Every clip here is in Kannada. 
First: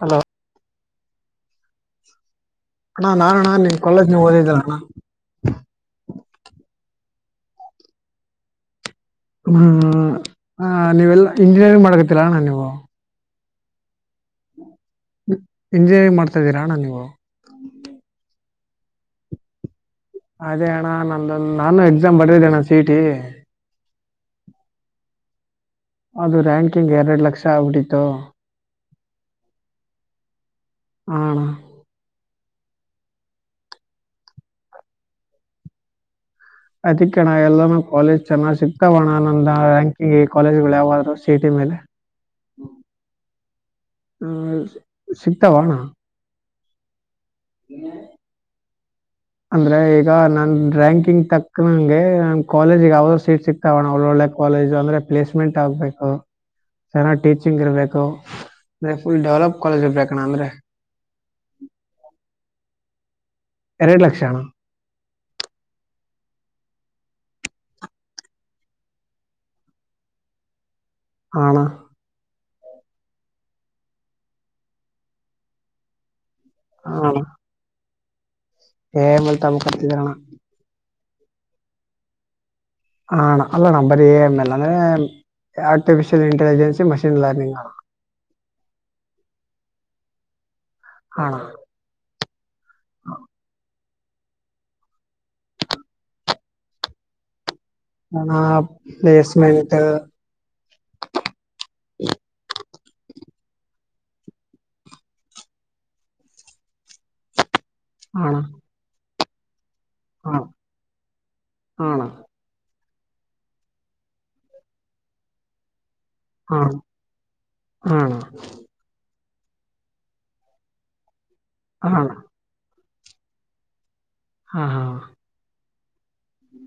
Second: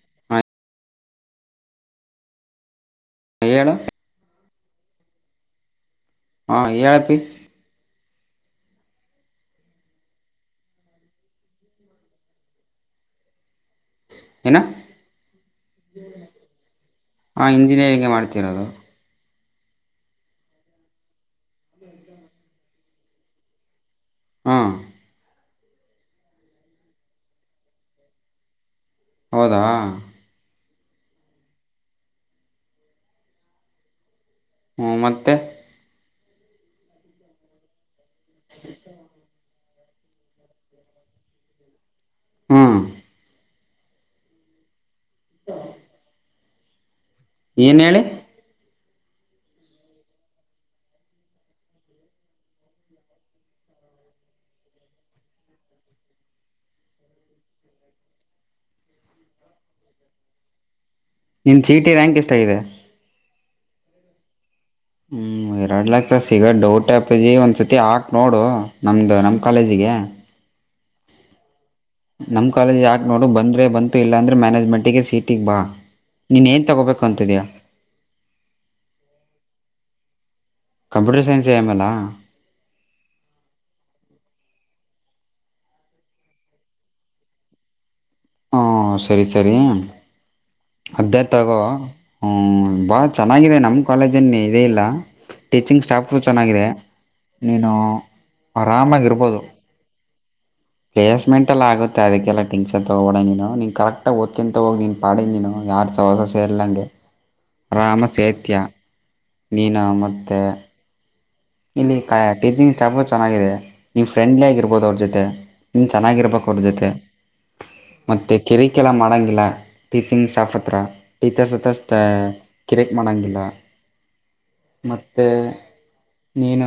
ಹಲೋ ಹಾಂ ಅಣ ನಾನಣ್ಣ ಹೇಳು ನಿಮ್ ಕಾಲೇಜ್ನಾಗ್ ಓದಿದ್ನಲ್ಲ ಅಣ್ಣ. ಹಾ ಹೇಳಪ್ಪಿ. ಹ್ಮ್ ನೀವೆಲ್ಲ ಅ ಇಂಜಿನಿಯರಿಂಗ್ ಮಾಡಕತ್ತಿಲ್ಲ ಅಣ್ಣಾ ನೀವು? ಏನ್? ಇಂಜಿನಿಯರಿಂಗ್ ಮಾಡ್ತಾ ಇದ್ದೀರಾ ಅಣ್ಣಾ ನೀವು? ಹಾ ಇಂಜಿನಿಯರಿಂಗ್ ಮಾಡ್ತಿರೋದು. ಅದೇ ಅಣ್ಣ ನಂದು ನಾನು ಎಕ್ಸಾಮ್ ಬರದಿದ್ದೆ ಅಣ್ಣ ಸಿಇಟಿ ಹಾಂ ಅದು ರ್ಯಾಂಕಿಂಗ್ ಎರಡ ಲಕ್ಷ ಆಗ್ಬಿಡಿತ್ತು. ಹೌದಾ ಹಾ ಅಣ್ಣಾ. ಹ್ಮ್ ಮತ್ತೆ? ಅದಕ್ಕಣ್ಣ ಎಲ್ಲಾನೂ ಕಾಲೇಜ್ ಚೆನ್ನಾಗ್ ಸಿಕ್ತಾವಣ್ಣ ನಂದ ರ್ಯಾಂಕಿಂಗ್ ಕಾಲೇಜ್ಗಳು ಯಾವ್ ಆದ್ರೂ ಸಿಇಟಿ ಮೇಲೆ? ಹಾಂ ಸಿಗ್ತಾವಾ ಅಣ್ಣಾ? ಏನ ಹೇಳಿ? ಅಂದ್ರೆ ಈಗ ನನ್ ರ್ಯಾಂಕಿಂಗ್ ತಕ್ಕನಂಗೆ ನಂಗ್ ಕಾಲೇಜಿಗ್ ಯಾವ್ದ ಸೀಟ್ ಸಿಕ್ತ ವಣ್ಣಾ ಒಳ್ಳೊಳ್ಳೆ ಕಾಲೇಜು ಅಂದ್ರೆ ಪ್ಲೇಸ್ಮೆಂಟ್ ಆಗ್ಬೇಕು ಚೆನ್ನಾಗ್ ಟೀಚಿಂಗ್ ಇರ್ಬೇಕು ಅಂದ ಫುಲ್ ಡೆವಲಪ್ ಕಾಲೇಜ್ ಇರ್ಬೇಕಣ್ಣ ಅಂದ್ರೆ ನಿನ್ನ ಸಿಇಟಿ ರ್ಯಾಂಕ್ ಎಷ್ಟಾಗಿದೆ? ಎರಡ ಲಕ್ಷ ಅಣ್ಣಾ. ಹ್ಮ್ ಎರಡ್ ಲಕ್ಷ ಸಿಗದ ಡೌಟ್ ಅಪ್ಪಜಿ ಒಂದ್ಸತಿ ಹಾಕ್ ನೋಡು ನಮ್ದು ನಮ್ ಕಾಲೇಜಿಗೆ ಹಾಣ್ಣಾ. ನಮ್ಮ ಕಾಲೇಜ್ ಯಾಕೆ ನೋಡು ಬಂದ್ರೆ ಬಂತು ಇಲ್ಲಾಂದ್ರೆ ಮ್ಯಾನೇಜ್ಮೆಂಟಿಗೆ ಸೀಟಿಗ ಬಾ ನೀನ ಏನ್ ತಗೋಬೇಕಂತಿದಿಯಾ? ಹೇ [unintelligible] ಕರೆದಿದ್ದಾರ ಅಣ್ಣಾ. ಕಂಪ್ಯೂಟರ್ ಸೈನ್ಸ್ ಎಮ್ಮಲ್ ಹಣ ಅಲ್ಲಣ್ಣ್ ಬರಿ ಮೇಲ್ಲ ಅಂದ್ರೆ ಆರ್ಟಿಫಿಷಿಯಲ್ ಇಂಟೆಲಿಜೆನ್ಸ್ ಮಷೀನ್ ಲರ್ನಿಂಗ್ ಹಾ ಸರಿ ಸರಿ ಅದೇ ಹಾ ತಗೋ ಹ ಬಾಳ ಚೆನ್ನಾಗಿದೆ ನಮ್ ಕಾಲೇಜಲ್ಲಿ ಇದೇ ಇಲ್ಲ ಟೀಚಿಂಗ್ ಸ್ಟಾಫು ಚೆನ್ನಾಗಿದೆ ನೀನು ಹ ಪ್ಲೇಸ್ಮೆಂಟ್ ಪ್ಲೇಸ್ಮೆಂಟ್ ಎಲ್ಲ ಆಗುತ್ತೆ ಅದಕ್ಕೆಲ್ಲ ಟಿನ್ಸನ್ ತಗೋಬೇಡ ನೀನು ಕರೆಕ್ಟಾಗಿ ಓದ್ಕಂತಗೋಗಿ ನೀನ್ ಪಾಡಿಗ್ ನೀನು ಯಾರು [unintelligible] ಸಹಸ ಸೇರ್ಲಂಗೆ ಅರಾಮ ಅಣ್ಣ ಸೇತ್ಯ ನೀನ ಮತ್ತು ಅಣ್ಣ ಮತ್ತೆ ಇಲ್ಲಿ ಅಣ್ಣ ಕ ಟೀಚಿಂಗ್ ಸ್ಟಾಫು ಚೆನ್ನಾಗಿದೆ ನೀವು ಫ್ರೆಂಡ್ಲಿ ಆಗಿರ್ಬಹದು ಅವ್ರ ಜೊತೆ ನಿನ್ ಚೆನ್ನಾಗಿರ್ಬೆಕ್ ಹಾ [unintelligible] ಜೊತೆ ಅಣ್ಣ ಮತ್ತೆ ಕೆರಿ ಕ [unintelligible] ಮಾಡೋಂಗಿಲ್ಲ ಟೀಚಿಂಗ್ ಸ್ಟಾಫ್ ಹತ್ರ ಟೀಚರ್ಸ್ ಹತ್ರ ಸ್ಟ ಹಾ ಅಣ್ಣ ಹಾ ಅಣ್ಣ ಕಿರೆಕ್ ಮಾಡಂಗಿಲ್ಲ ಹಾ ಹಾ ಹಾ ಮತ್ತೆ ನೀನು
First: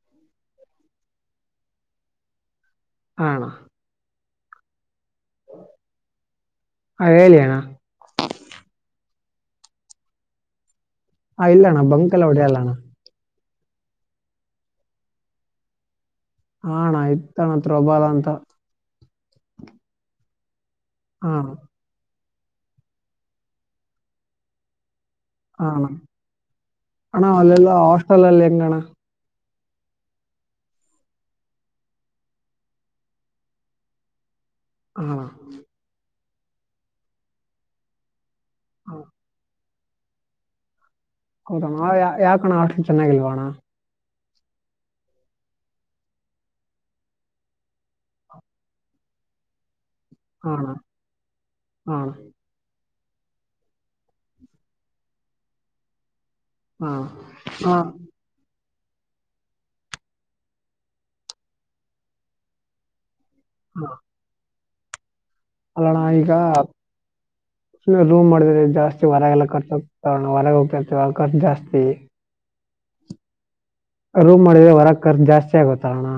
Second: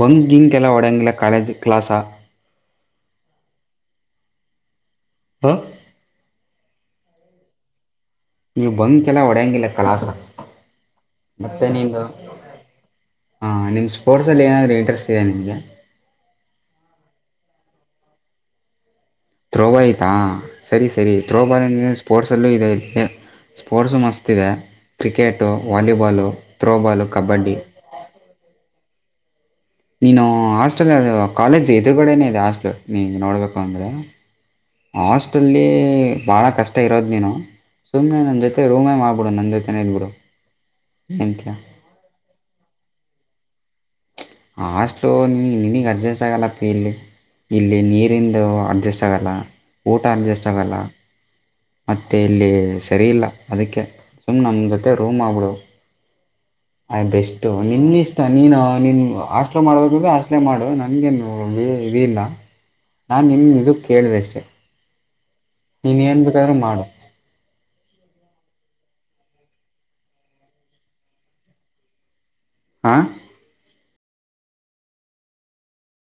ಬಂಕಿಂಗೆಲ್ಲ ಓಡಂಗಿಲ್ಲ ಕಾಲೇಜ್ ಕ್ಲಾಸ ಹಾ ಹಾ ಹಾ ಹೇಳಿ ಅಣ ನೀವು ಬಂಕೆಲ್ಲ ಹೊಡೆಯಂಗಿಲ್ಲ ಕಲಾಸ್ ಹಾ ಇಲ್ಲ ಮತ್ತೆ ಅಣ್ಣ ನಿಂದು ಬಂಕ್ ಎಲ್ಲ ಹೊಡೆಯಲ್ಲ ಅಣ್ಣ ಹಾ ನಿಮ್ ಸ್ಪೋರ್ಟ್ಸಲ್ಲಿ ಏನಾದರು ಇಂಟ್ರೆಸ್ಟ್ ಇದೆ ನಿಮಗೆ ಹಾ ಅಣ ಇತ್ತಣ ಥ್ರೋಬಾಲ್ ಅಂತ ಥ್ರೋಬಾಲ್ ಇತ್ತ ಸರಿ ಸರಿ ಹಾ ಅಣ್ಣ ಥ್ರೋಬಾಲ್ [unintelligible] ಸ್ಪೋರ್ಟ್ಸಲ್ಲೂ ಇದೆ ಇ ಸ್ಪೋರ್ಟ್ಸ್ ಮಸ್ತ್ ಇದೆ ಕ್ರಿಕೆಟ್ ಫಟೋ ಹಾ ಅಣ್ಣ ವಾಲಿಬಾಲು ಥ್ರೋಬಾಲು ಕಬಡ್ಡಿ ಹಲ್ಲಲ್ಯಂಗಣ ನೀನು ಹಾಸ್ಟೆಲ್ ಅ ಕಾಲೇಜ್ ಎದುರುಗಡನೇ ಇದೆ ಹಾಸ್ಟೆಲ್ ನೀ ನೋಡ್ಬೇಕು ಅಂದ್ರೆ ಹಾ ಅಣ್ಣ ಹಾಸ್ಟಲ್ಲಿ ಬಹಳ ಕಷ್ ಷ್ಟ ಇರೋದ್ ನಿನು ಸುಮ್ನೆ ನನ್ ಜೊತೆ ಹಾ, ರೂಮೇ ಮಾಡ್ಬಿಡು ನನ್ನ ಜೊತೆನೆ ಇದ್ಬಿಡು ಎಂತ ಹೌದಣ ಯಾ ಯಾಕಣ್ಣ ಹಾಷ್ಟ್ಲು ಚೆನ್ನಾಗಿಲ್ವ ಅಣ ಆ ಹಾಸ್ಟ್ಲ್ ನಿನ್ ನಿನ್ಗೆ ಅಜ್ಜೇಸ್ಟ್ ಆಗಲ್ಲ ಪಿ ಇಲ್ಲಿ ಇಲ್ಲಿ ನೀರಿಂದು ಅಡ್ಜಸ್ಟ್ ಆಗಲ್ಲ ಊಟ ಅನ್ಜಸ್ಟ್ ಹಾ ಅಣ್ಣ ಆಗಲ್ಲ ಹಾ ಮತ್ತೆ ಇಲ್ಲಿ ಸರಿಯಿಲ್ಲ ಅದಕ್ಕೆ ಸುಮ್ಮ್ ನಮ್ಮ ಜೊತೆ ರೂಮ್ ಮಾಡ್ಬುಡು ಹಾ ಆಯ್ ಇಷ್ಟು ಹಾ ನಿನ್ ಇಷ್ ನೀನು ನೀನು ಹಾಷ್ಟ್ಲು ಮಾಡ್ಬೇಕು ಅಂದ್ರೆ ಹಸ್ಟ್ಲೆ ಮಾಡು ನನ್ಗೇನು ಇದ ಇಲ್ಲ ನಾನ್ ನಿಮ್ ಇದುಕ್ ಹೇಳ್ದೆ ಅಷ್ಟೇ ಅಲ್ಲಣ ನೀನು ಏನು ಈಗ ಬೇಕಾದರೂ ಮಾಡು ರೂಮ್ ಮಾಡಿದ್ರೆ ಜಾಸ್ತಿ ಹೊರಗೆಲ್ಲ [unintelligible] ಹ್ತೋಣ [unintelligible] ಹೊರಗೆ ಹೋಗ್ಾರ್ತವೆ ಆಖರ್ಚು ಜಾಸ್ತಿ ಹಾ ರೂಮ್ ಮಾಡಿದ್ರೆ ಹೊರಗ್ ಖರ್ಚು ಜಾಸ್ತಿ ಆಗತ್ ಅಲ್ಲಣ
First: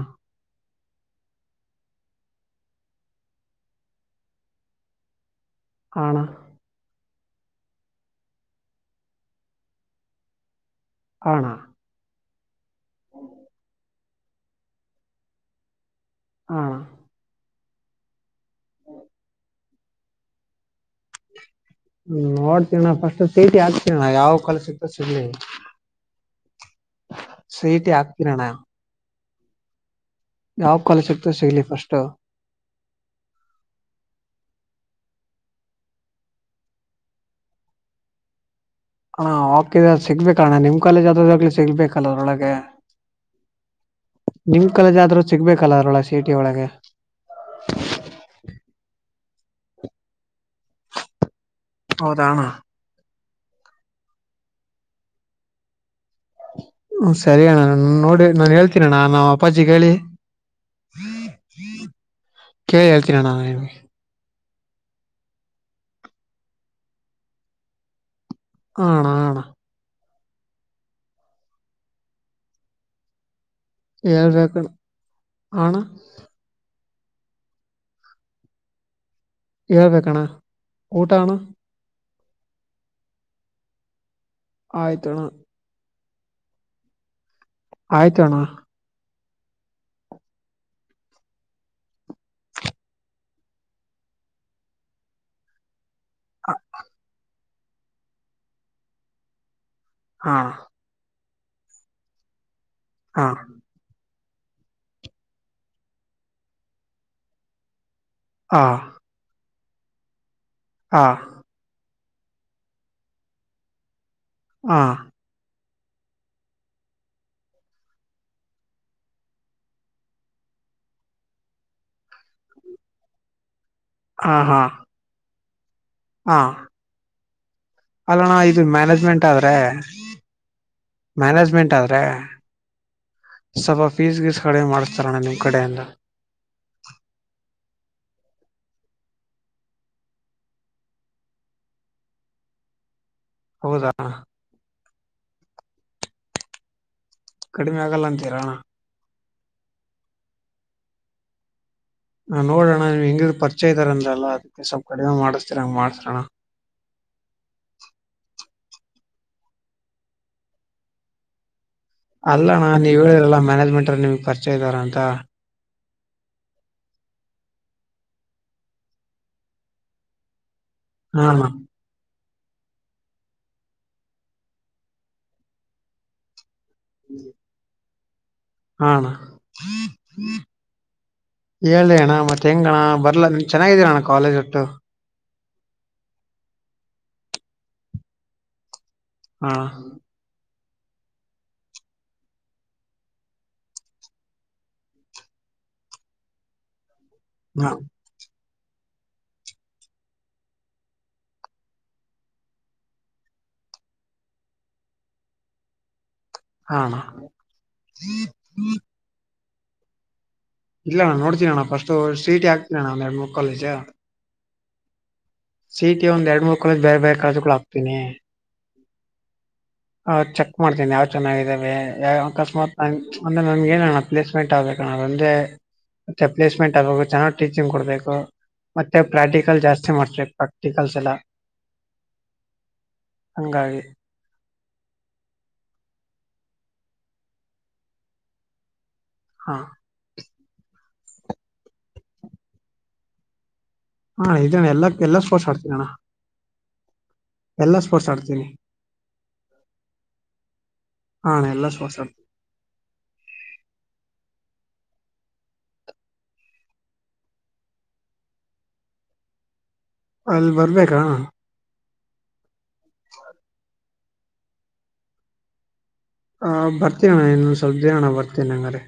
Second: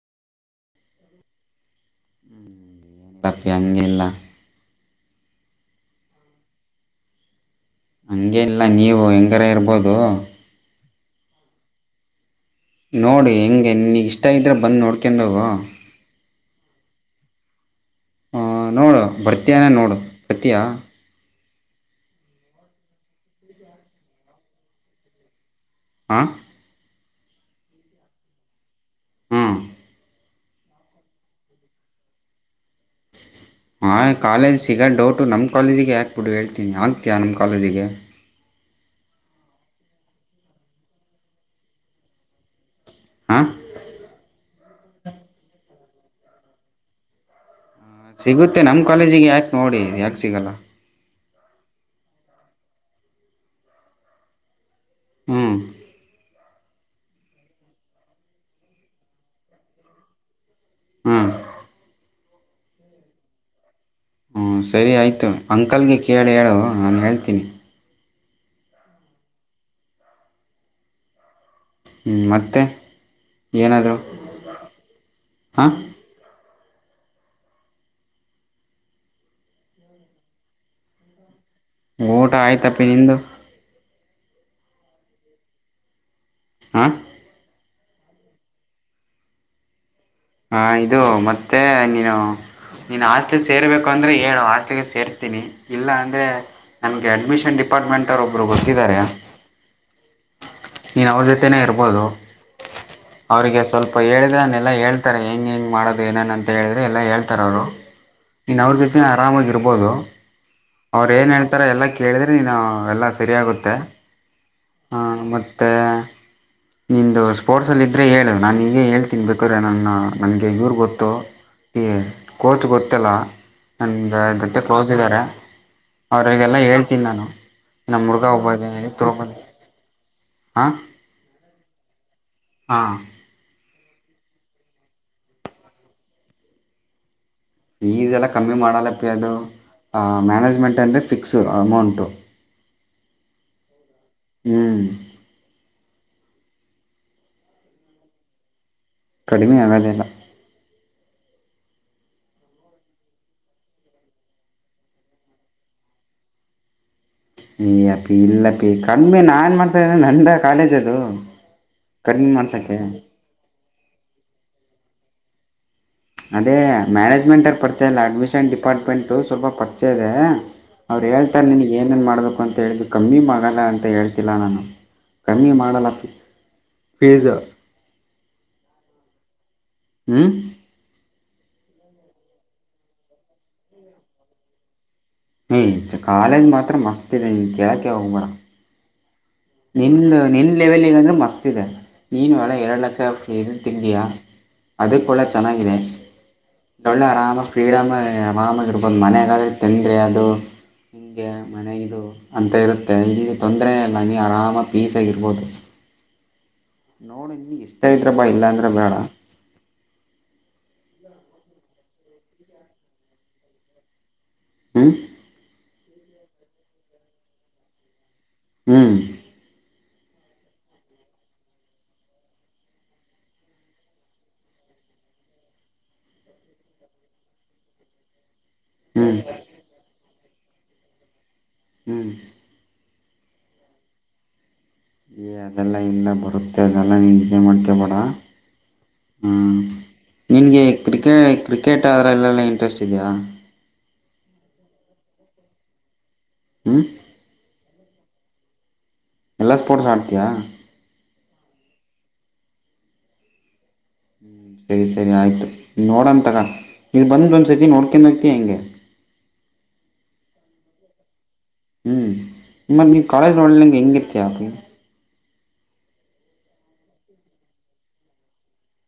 [unintelligible] ತಾಪೆಯಾಂ ಎೆಲ್ಲ ಹ ಅಣ ಹಂಗೇನ್ ಇಲ್ಲ ನೀವು ಹೆಂಗಾರ ಇರ್ಬೋದು ಹಾ ಅಣ ನೋಡಿ ಹೆಂಗೆ ನಿನಿಗ್ ಇಷ್ಟ ಇದ್ರೆ ಬಂದ್ ನೋಡ್ಕೊಂಡೋಗು ಹಾ ನೋಡು ಬರ್ತಿಯ ನೋಡು ಬತ್ತಿಯಾ ಹುಂ ನೋಡ್ತೀಅಣ್ಣಾ ಫಸ್ಟ್ ಸಿ ಇ ಟಿ ಹಾಕ್ತನಣ್ಣಾ ಯಾವ ಕಾಲೆಜ್ ಸಿಗ್ತ ಸಿಗ್ಲಿ ಹಾ ಸಿಇಟಿ ಹಾಕತ್ತಿನಿ ಅಣ್ಣಾ ಹ್ಞೂ ಯಾವ ಕಾಲೇಜ್ ಸಿಗ್ತ ಸಿಗ್ಲಿ ಫಸ್ಟು ಹಾಂ ಕಾಲೇಜ ಸಿಗೊದ ಡೌಟು ನಮ್ಮ ಕಾಲೇಜಿಗೆ ಹಾಕ್ಬಿಡು ಹೇಳ್ತೀನಿ ಹಾಕತಿಯ ನಮ್ಮ ಕಾಲೇಜಿಗೆ. ಹಾ ಹಾಕಿದ ಸಿಗ್ ಬೇಕಲ್ಲಾ ನಿಮ್ ಕಾಲೇಜ್ ಆದಾಗಲಿ ಸಿಗ್ ಬೇಕಿಲ್ಲ ಅದ್ರೊಳಗೆ ಹಾ ನಿಮ್ ಕಾಲೇಜ್ ಆದ್ರೂ ಸಿಗ್ಬೇಕಲ್ಲ ಅದ್ರೊಳಗೆ ಸಿಇಟಿ ಒಳಗೆ ಸಿಗುತ್ತೆ ನಮ್ ಕಾಲೇಜಿಗೆ ಹಾಕಿ ನೋಡಿ ಯಾಕೆ ಸಿಗಲ್ಲಾ ಹೌದಾ ಹುಂ ಹುಂ ಸರಿ ಅಣ್ಣಾ ನೋಡಿ ನಾನು ಹೇಳ್ತೀನ ಅಣ್ಣಾ ನಮ್ಮ ಅಪ್ಪಾಜಿಗೆ ಹೇಳಿ ಹುಂ ಹುಂ ಕೇಳಿ ಹೇಳ್ತೀನಿ ಅಣ್ಣಾನಿಗೆ ಹುಂ ಸರಿ ಆಯಿತು ಅಂಕಲ್ ಗೆ ಕೇಳಿ ಹೇಳು ನಾನು ಹೇಳ್ತೀನಿ. ಹ ಅಣ್ಣ ಆಣಾ ಹು ಮತ್ತೆ ಏನಾದರೂ ಹೇಳಬೇಕ್ರಿ ಹಾ ಹಾಂ ಅಣ್ಣಾ ಹೇಳ್ಬೇಕಣ್ಣಾ ಊಟಾ ಅಣ್ಣಾ ಊಟಾ ಆಯ್ತಪ್ಪಿ ನಿಂದು ಆಯ್ತಣ್ಣ ಹಾ ಆಯ್ತ ಅಣ್ಣಾ ಹಾ ಇದು ಮತ್ತೆ ನೀನು ನೀನ್ ಹಾಸ್ಟೆಲ್ ಗೆ ಸೇರ್ಬೇಕು ಅಂದ್ರೆ ಹೇಳು ಹಾಸ್ಟೆಲ್ ಗೆ ಸೇರಸ್ತಿನಿ ಇಲ್ಲಾ ಅಂದ್ರೆ ಅಂದರೆ ನಮಗೆ ಅಡ್ಮಿಷನ್ ಡಿಪಾರ್ಟ್ಮೆಂಟರೊಬ್ಬರು ಗೊತ್ತಿದ್ದಾರೆ. ಹಾ ನೀನು ಅವ್ರ ಜೊತೆೇ ಇರಬಹುದು ಹಾ ಅವರಿಗೆ ಸ್ವಲ್ಪ ಹೇಳಿದೆನ್ನೆಲ್ಲಾ ಹೇಳ್ ಹೆಂಗ ಹೆಂಗ್ ಮಾಡೋದು ಏನನ್ ಅಂತ ಹೇಳಿದ್ರೆ ಎಲ್ಲ ಹೇಳ್ತಾರೆ ಅವ್ರು ನೀನ್ ಹಾ ಅವ್ರ ಜೊತೆ ನಿ ಆರಾಮಾಗಿ ಇರಬಹುದು ಹಾ ಹಾ ಅವ್ರು ಏನು ಹೇಳ್ತಾರೆ ಎಲ್ಲ ಕೇಳಿದರೆೆ ನೀನು ಎಲ್ಲಾ ಸರಿಯಾಗುತ್ತೆ ಮತ್ತು ಮತ್ತೆ ನಿದು ಸ್ಪೋರ್ಟ್ಸಲ್ಲಿದ್ದರೆ ಹೇಳು ನಾನು ಹೀಗ ಹೇಳ್ತೀನಿ ಬೇಕರೆ ನನ್ನ ನನಗೆ ಇವ್ರ ಗೊತ್ತು ಈ ಕೋಚ್ ಗೊತ್ತಲ್ಲಾ ನನ್ನ ಹಾ ಜೋತೆ ಹಾ ಕ್ಲೋಸ್ ಇದ್ದಾರೆ. ಹಾ ಅವರಿಗೆಲ್ಲ ಹೇಳ್ತೀನಿ ನಾನು ನಮ್ಮ ಹುಡುಗ ಅಲ್ಲಣಾ ಒಬ್ಬ ಇದು ಇದ್ದಾನೆ ಹೇಳಿ ಮ್ಯಾನೇಜ್ಮೆಂಟ್ ತೊಗೊಬಂದು ಆದ್ರೆ ಮ್ಯಾನೇಜ್ಮೆಂಟ್ ಆದರೆ ಹಾ ಸ್ವಲ್ಪ ಫೀಸ್ ಗೀಸ್ ಕಡಿಮೆ ಮಾಡಿಸ್ತಾರಣ ನಿಮ್ಮ ಕಡೆಯಿಂದ ಫೀಸ್ ಎಲ್ಲಾ ಕಮ್ಮಿ ಮಾಡಲ್ಲಪ್ಪಿ ಅದು ಮ್ಯಾನೇಜ್ಮೆಂಟ್ ಅಂದರೆ ಫಿಕ್ಸು ಅಮೌಂಟು. ಹೌದಾ ಹುಂ ಕಡಿಮೆಯಾಗಲ್ಲಾ ಅಂತೀರಾ. ಕಡಿಮೆ ಆಗೋದಿಲ್ಲಾ ಹಾ ನೋಡ ಅಣ್ಣಾ ನೀ ಹೆಂಗಿದ್ ಪರಿಚಯ ಇದ್ದಾರೆ ಅದ್ರಲ್ಲಾ ಅದಕ್ಕೆ ಸ್ವಲ್ಪ ಕಡಿಮೆ ಮಾಡಸ್ತಿರಾ ಹಂಗ ಮಾಡಸ್ರೋಣ ಯ್ ಅಪ್ಪಿ ಇಲ್ಲಪ್ಪೀ ಕಡಿಮೆ ನಾನೇ ಏನು ಮಾಡ್ಸೋದು ನಂದಾ ಕಾಲೇಜ್ ಅದು ಕಡಿಮೆ ಅಲ್ಲಣ್ಣಾ ಮಾಡ್ಸೋಕ್ಕೆ ನೀವ ಹೇಳಿರಲ್ಲ ಮ್ಯಾನೇಜ್ಮೆಂಟ್ ನಿಮ್ಗೆ ಪರ್ಚೆ ಇದಾರ ಅಂತ. ಅದೇ ಮ್ಯಾನೇಜ್ಮೆಂಟರ್ ಪರಿಚಯ ಇಲ್ಲಾ ಅಡ್ಮಿಷನ್ ಡಿಪಾರ್ಟ್ಮೆಂಟ್ ಸ್ವಲ್ಪ ಪರಿಚಯ ಇದೆ. ಅವರ ಹಾ ಹೇಳ್ತಾರ ಅಣ್ಣ ನಿನಿಗ. ಏನೇನು ಮಾಡಬೇಕು ಅಂತ ಹೇಳಿದು ಕಮ್ಮಿ ಮಾಡಲ್ಲಾ ಅಂತ ಹೇಳ್ತಿಲ್ಲಾ ನಾನು ಕಮ್ಮಿ ಮಾಡಲ್ಲಾ. ಪಿಜ್. ಹಾ ಅಣ್ಣಾ. ಹು ಹೇಳಿ ಅಣ್ಣಾ ಮತ್ತೆ ಹೆಂಗ ಅಣ್ಣಾ ಬರ್ಲಾ ಚೆನ್ನಾಗಿದೆ ಅಣ್ಣಾ ಕಾಲೇಜ್ ಒಟ್ಟು. ಹೆ ಚ ಕಾಲೇಜ್ ಮಾತ್ರ ಮಸ್ತ ಇದೆ ನೀ ಕೇಳಕ್ಕೆ ಹೋಗ್ ಬೇಡಾ. ಹಾ ನಿಂದು ನಿನ್ನ ಲೆವೆಲ್ಗ ಅಂದ್ರರೆ ಮಸ್ತ ಇದೆ ನೀನು ಅಲ್ಲ ಎರಡು ಲಕ್ಷ ಫೀಜ್ ತಿಂದೀಯಾ. ಅದಕ ಒಳ್ಳೆ ಚೆನ್ನಾಗಿದೆ ಡೊಳ್ಳೆ ಆರಾಮ ಹಾ ಫ್ರೀಡಮ ಆರಾಮಾಗಿರ್ಬದು. ಒಂದು ಮನೆಗಾದ್ರೆ ತಂದ್ರೆ ಅದು. ಹಿಂಗೆ ಮನೆ ಇದು ಅಂತ ಇರುತ್ತೆ ಇಲ್ಲಿ ತೊಂದರೆ ಏನ್ ಇಲ್ಲಾ ನೀ ಆರಾಮಾಗಿ ಪೀಸಿಯಾಗಿರರ್ಬೋದು. ಹಾ ಅಣ್ಣ ನೋಡಿ ನೀನಗ ಇಷ್ಟಾ ಇದ್ರ ಬಾ ಇಲ್ಲಾಂದ್ರ ಬೇಡಾ. ಇಲ್ಲಾ ಅಣ್ಣಾ ನೋಡ್ತೀನಿ ಅಣ್ಣಾ ಫಸ್ಟು ಸಿ ಇ ಟಿ ಹಾಕ್ತೀನಣ್ಣಾ ಒಂದ್ ಎರಡು ಮೂರು ಕಾಲೇಜ. ಹು ಸಿ ಇ ಟಿ ಒಂದು ಎರಡು ಮೂರು ಕಾಲೆಜ್ ಬೇರೆ ಬೇರೆ ಕಾಲೇಜಗುಳ ಹಾಕ್ತೇನಿ. ಹು ಹ ಚೆಕ್ ಮಾಡ್ತೀನಿ ಯಾವ್ ಚೆನ್ನಾಗಿದಾವೆ ಯಾವ ಅಕಸ್ಮಾತ್ ನ ಅಂದ್ರ ನಂಗ ಏನ್ ಅಣ್ಣಾ. ಪ್ಲೇಸ್ಮೆಂಟ್ ಆಗ್ಬೇಕ ಅಣ್ಣಾ ಅದೊಂದೇ ಮತ್ತೆ ಪ್ಲೇಸ್ಮೆಂಟ್ ಆಗ್ಬೇಕು ಚೆನ್ನಾಗ್ ಟೀಚಿಂಗ್ ಕೊಡ್ಬೇಕು. ಮತ್ತೆ ಹ್ಞೂ ಪ್ರಾಕ್ಟಿಕಲ್ ಜಾಸ್ತಿ ಮಾಡ್ತಬೇಕ ಪ್ರಾಕ್ಟಿಕಲ್ಸ್ ಎಲ್ಲಾ. ಹು ಹಂಗಾಗಿ. ಎ ಅದೆಲ್ಲಾ ಇಲ್ಲ ಬರುತ್ತೆ ಅದೆಲ್ಲಾ ನೀ ಇದು ಮಾಡ್ಕೊಬೇಡಾ. ಹಾ ನಿನಗೆ ಕ್ರಿಕೆ ಕ್ರಿಕೆಟ್ ಅದರಲ್ಲೆಲ್ಲಾ ಇಂಟ್ರೆಸ್ಟ್ ಇದೆಯಾ. ಹಾ ಇದೇಣ್ಣಾ ಎಲ್ಲಾ ಎಲ್ಲಾ ಸ್ಪೋರ್ಟ್ಸ್ ಆಡ್ತೀನಿ ಅಣ್ಣಾ ಹ್ಞೂ ಎಲ್ಲಾ ಸ್ಪೋರ್ಟ್ಸ್ ಆಡ್ತೀನಿ. ಎಲ್ಲಾ ಸ್ಪೋರ್ಟ್ಸ್ ಆಡ್ತೀಯಾ. ಹಾ ಅಣ್ಣಾ ಎಲ್ಲಾ ಸ್ಪೋರ್ಟ್ಸ್ ಆಡ್ ಸರಿ ಸರಿ ಆಯ್ತು ನೋಡನತೊಗ ಇಲ್ಲಿ ಬಂದ ಒಂದ್ಸರ್ತಿ ನೋಡ್ಕೊಂಡು ಹೋಕ್ಕಿಯ ಹೆಂಗೆ. ಅಲ್ಲಿ ಬರ್ಬೇಕಾ ಅಣ್ಣಾ. ಹು ಮತ್ತ ನೀ ಕಾಲೇಜ್ ರೋಡ್ಲಿರಲಂಗೆ ಹೆಂಗಿರ್ತಿಯಾ. ಹ ಬರ್ತಿ ಅಣ್ಣಾ ಇನ್ನೊಂದ ಸ್ವಲ್ಪ ದಿನ ಅಣ್ಣಾ ಬರ್ತೀನಿ ಹಂಗಾರೆ.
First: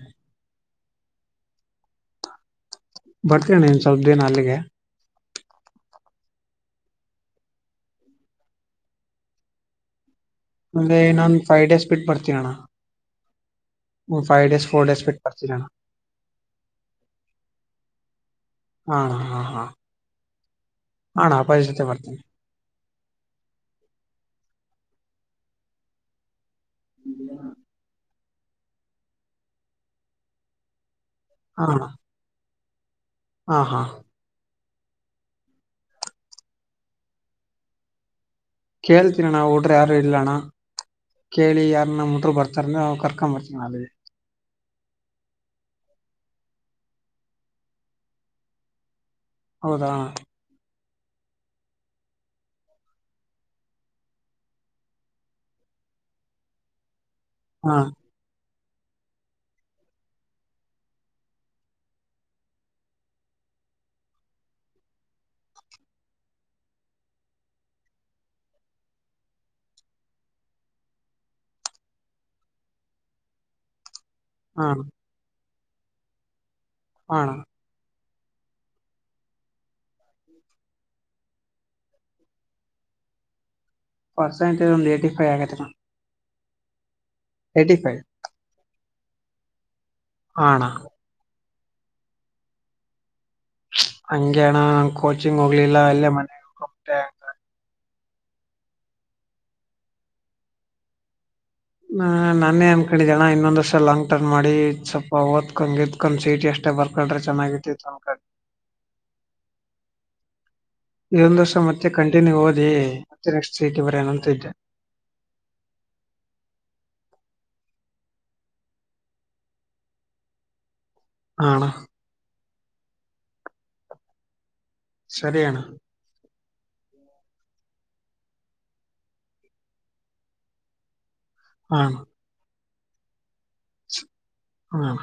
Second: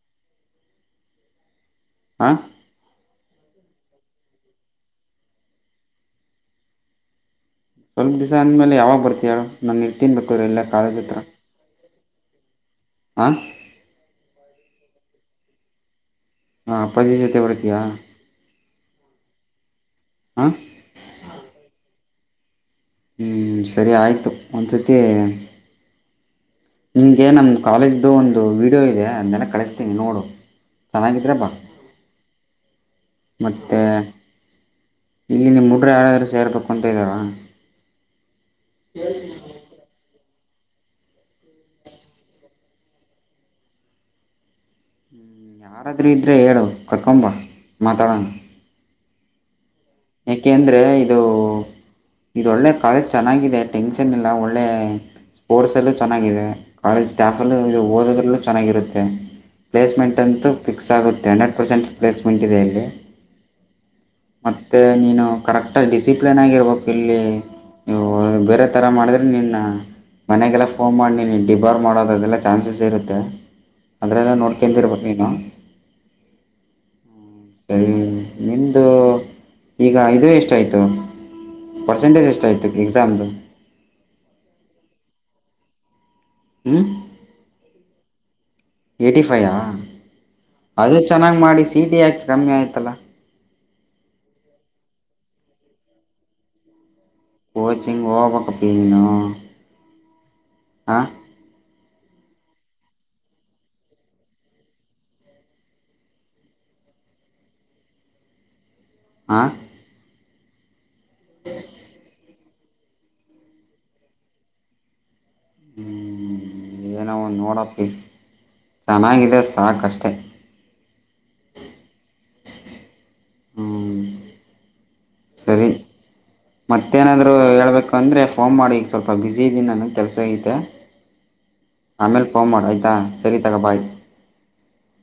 ಆ ಬರ್ತಿನ್ ಅಣ್ಣಾ ಇನ್ ಸ್ವಲ್ಪ ದೇನ ಅಲ್ಲಿಗೆ. ಸ್ವಲ್ಪ ದಿವಸ ಅಂದ ಮೇಲೆ ಯಾವಾಗ ಬರ್ತಿಯಾ ಹೇಳು. ನಾನ ಇರ್ತಿನ್ ಬೆಕಾರ್ ಇಲ್ಲೆ. ಮುಂದೆ ನಾನ್ ಫೈವ್ ಡೇಸ್ ಬಿಟ್ಟು ಬರ್ತೀನ್ ಅಣ್ಣಾ. ಹಾ ಹಾಂ ಹು ಫೈವ ಡೇ ಫೋ ಡೇಸ್ ಬಿಟ್ಟ ಬರ್ತೇನಿ ಅಣ್ಣಾ. ಹಾ ಅಪ್ಪಾಜಿ ಜೊತೆ ಬರ್ತೀಯಾ. ಹಾ ಅಣ್ಣಾ ಹಾ ಹಾ ಹಾಂ ಹಾ ಅಣ್ಣಾ ಅಪ್ಪಾಜಿ ಜೊತೆ ಬರ್ತೀನಿ. ಹು ಸರಿ ಆಯ್ತು ಒಂದುಸತಿ. ನಿಂಗೆ ನಮ್ಮ ಕಾಲೇಜ್ದು ಒಂದು ವೀಡಿಯೋ ಇದೆ ಅದ್ನೇಲ್ಲಾ ಕಳಿಸ್ತೀನಿ ನೋಡು ಚೆನ್ನಾಗಿದ್ರೆ ಬಾ. ಹಾ ಅಣ್ಣಾ ಮತ್ತೆ ಇಲ್ಲಿ ನಿಮ್ ಹುಡುಗ್ರ್ ಯಾರಾದ್ರೂ ಸೇರ್ಬೇಕು ಅಂತ ಇದಾರ ಕೇಳ್ತೀನಿ ಅಣ ಉಡ್ರ್ ಯಾರು ಇಲ್ಲಣ್ಣ ಕೇಳಿ ಯಾರನ್ನ [unintelligible] ಮುಟ್್ರರು ಬರ್ತಾರ ಅವ್ ಕರ್ಕೊಂಡ್ ಬರ್ತೀವಿ ನ ಅಲ್ಲಿಗೆ ಯಾರಾದ್ರು ಇದ್ರೆ ಹೇಳು ಕರ್ಕೊಂಬ್ ಬಾ ಮಾತಾಡೋಣ ಹೌದಾ ಏಕೆ ಅಂದ್ರ ಇದು ಇದು ಒಳ್ಳೆ ಕಾಲೇಜ್ ಚೆನ್ನಾಗಿದೆ ಟೆನ್ಷನ್ ಇಲ್ಲ ಒಳ್ಳೆ ಸ್ಪೋರ್ಟ್ಸ್ ಅಲ್ಲೂ ಚೆನ್ನಾಗಿದೆ ಕಾಲೇಜ್ ಹಾ ಸ್ಟಾಫಲ್ಲಿ ಓದರು ಚೆನ್ನಾಗಿರುತ್ತೆ ಪ್ಲೇಸ್ಮೆಂಟ್ಂತೂ ಫಿಕ್ಸ್ ಆಗುತ್ತೆ ಹಂಡ್ರೆಡ್ ಪರ್ಸೆಂಟ್ ಪ್ಲೇಸ್ಮೆಂಟ್ ಇದೆ ಇಲ್ಲಿ ಮತ್ತೆ ನೀನು ಕರೆಕ್ಟಾಗಿ ಡಿಸಿಪ್ಲನ್ ಆಾಗಿರ್ಬೇಕು ಇಲ್ಲಿ ನೀವು ಬೇರೆ ಥರ ಮಾಡಿದ್ರೆ ನೀನ್ನ ಮನೆಗೆಲ್ಲ ಫೋನ್ ಮಾಡಿ ನೀವು ಡಿಬಾರ್ ಮಾಡೋದುದೆಲ್ಲ ಚಾನ್ಸಸ್ ಇರುತ್ತೆ ಅದನ್ನಲ್ಲ ಹಾ ಅಣ್ಣ ನೋಡ್ಕಂತಿರ್ಬೋದು ನೀನು ಹ ಅಣ ಸರಿ ನಿಮ್ದು ಈಗ ಇದು ಎಷ್ಟ್ ಆಯ್ತು ಪರ್ಸೆಂಟೇಜ್ ಎಷ್ಟ ಆಯ್ತು ಎಕ್ಸಾಮ್ದು ಪರ್ಸೆಂಟೇಜ್ ಒಂದ್ ಏಟಿ ಫೈವ್ ಆಗೈೆದೆನೋ ಹ್ಮ ಏಯ್ಟಿ ಫೈವ್ ಎಯ್ಟಿ ಫೈಯಾ ಹ ಅಣ ಅದೇ ಚೆನ್ನಾಗಿ ಮಾಡಿ ಸೀಟಿ ಯಾಕ್ ಕಮ್ಮಿ ಆಯ್ತಲ್ಲಾ ಹಂಗೆ ಅಣ್ಣ ಕೋಚಿಂಗ್ ಹೋಗ್ಲಿಲ್ಲ ಇಲ್ಲೇ ಮನೆ ಕೊಚಿಂಗ್ ಹೋಗ್ಬೆಕ್ ಕಪ್ಪಿ ನೀನು ಹಾ ಹ ನಾನೇ ಅನ್ಕೊಂಡಿದ್ದ ಅಣ ಇನ್ನೊಂದ್ ವರ್ಷ ಲಾಂಗ್ ಟರ್ನ್ ಮಾಡಿ ಸ್ವಲ್ಪ ಓದ್ಕಂಗಿದ್ದ್ [unintelligible] ಸಟಿ ಅಷ್ಟ ಬರ್ಕಡ್ರೆ ಚೆನ್ನಾಗಿತಿಕ ಹಾ ಇನ್ನೊಂದ್ ವರ್ಷ ಮತ್ತೆ ಕಂಟಿನ್ಯೂ ಓದಿ ಮತ್ತೆ ನೆಕ್ಸ್ಟ್ ವೀಕ್ಗೆ ಬರೆಯೋಣ ಅನಂತ ಇದ್ದೆ ಏನೋ ನೋಡಪ್ಪ ಚೆನ್ನಾಗಿದೆ ಸಾಕಷ್ಟೆ ಹ ಅಣ ಹ್ಞೂ ಸರಿ ಮತ್ತೇನಾದರೂ ಹೇಳಬೇಕಂದ್ರೆ ಫೋನ್ ಮಾಡಿ ಈಗ ಸ್ವಲ್ಪ ಬ್ಯುಸಿ ಇದ್ದೀನಿ ನಾನು ಕೆಲ್ಸ ಐತೆ ಹಾ ಆಮೇಲ್ ಸೋಮಾರ ಆಯತಾ ಸರಿ ತಗ ಬಾ ಆಯ್ತ್ ಹ್ಮ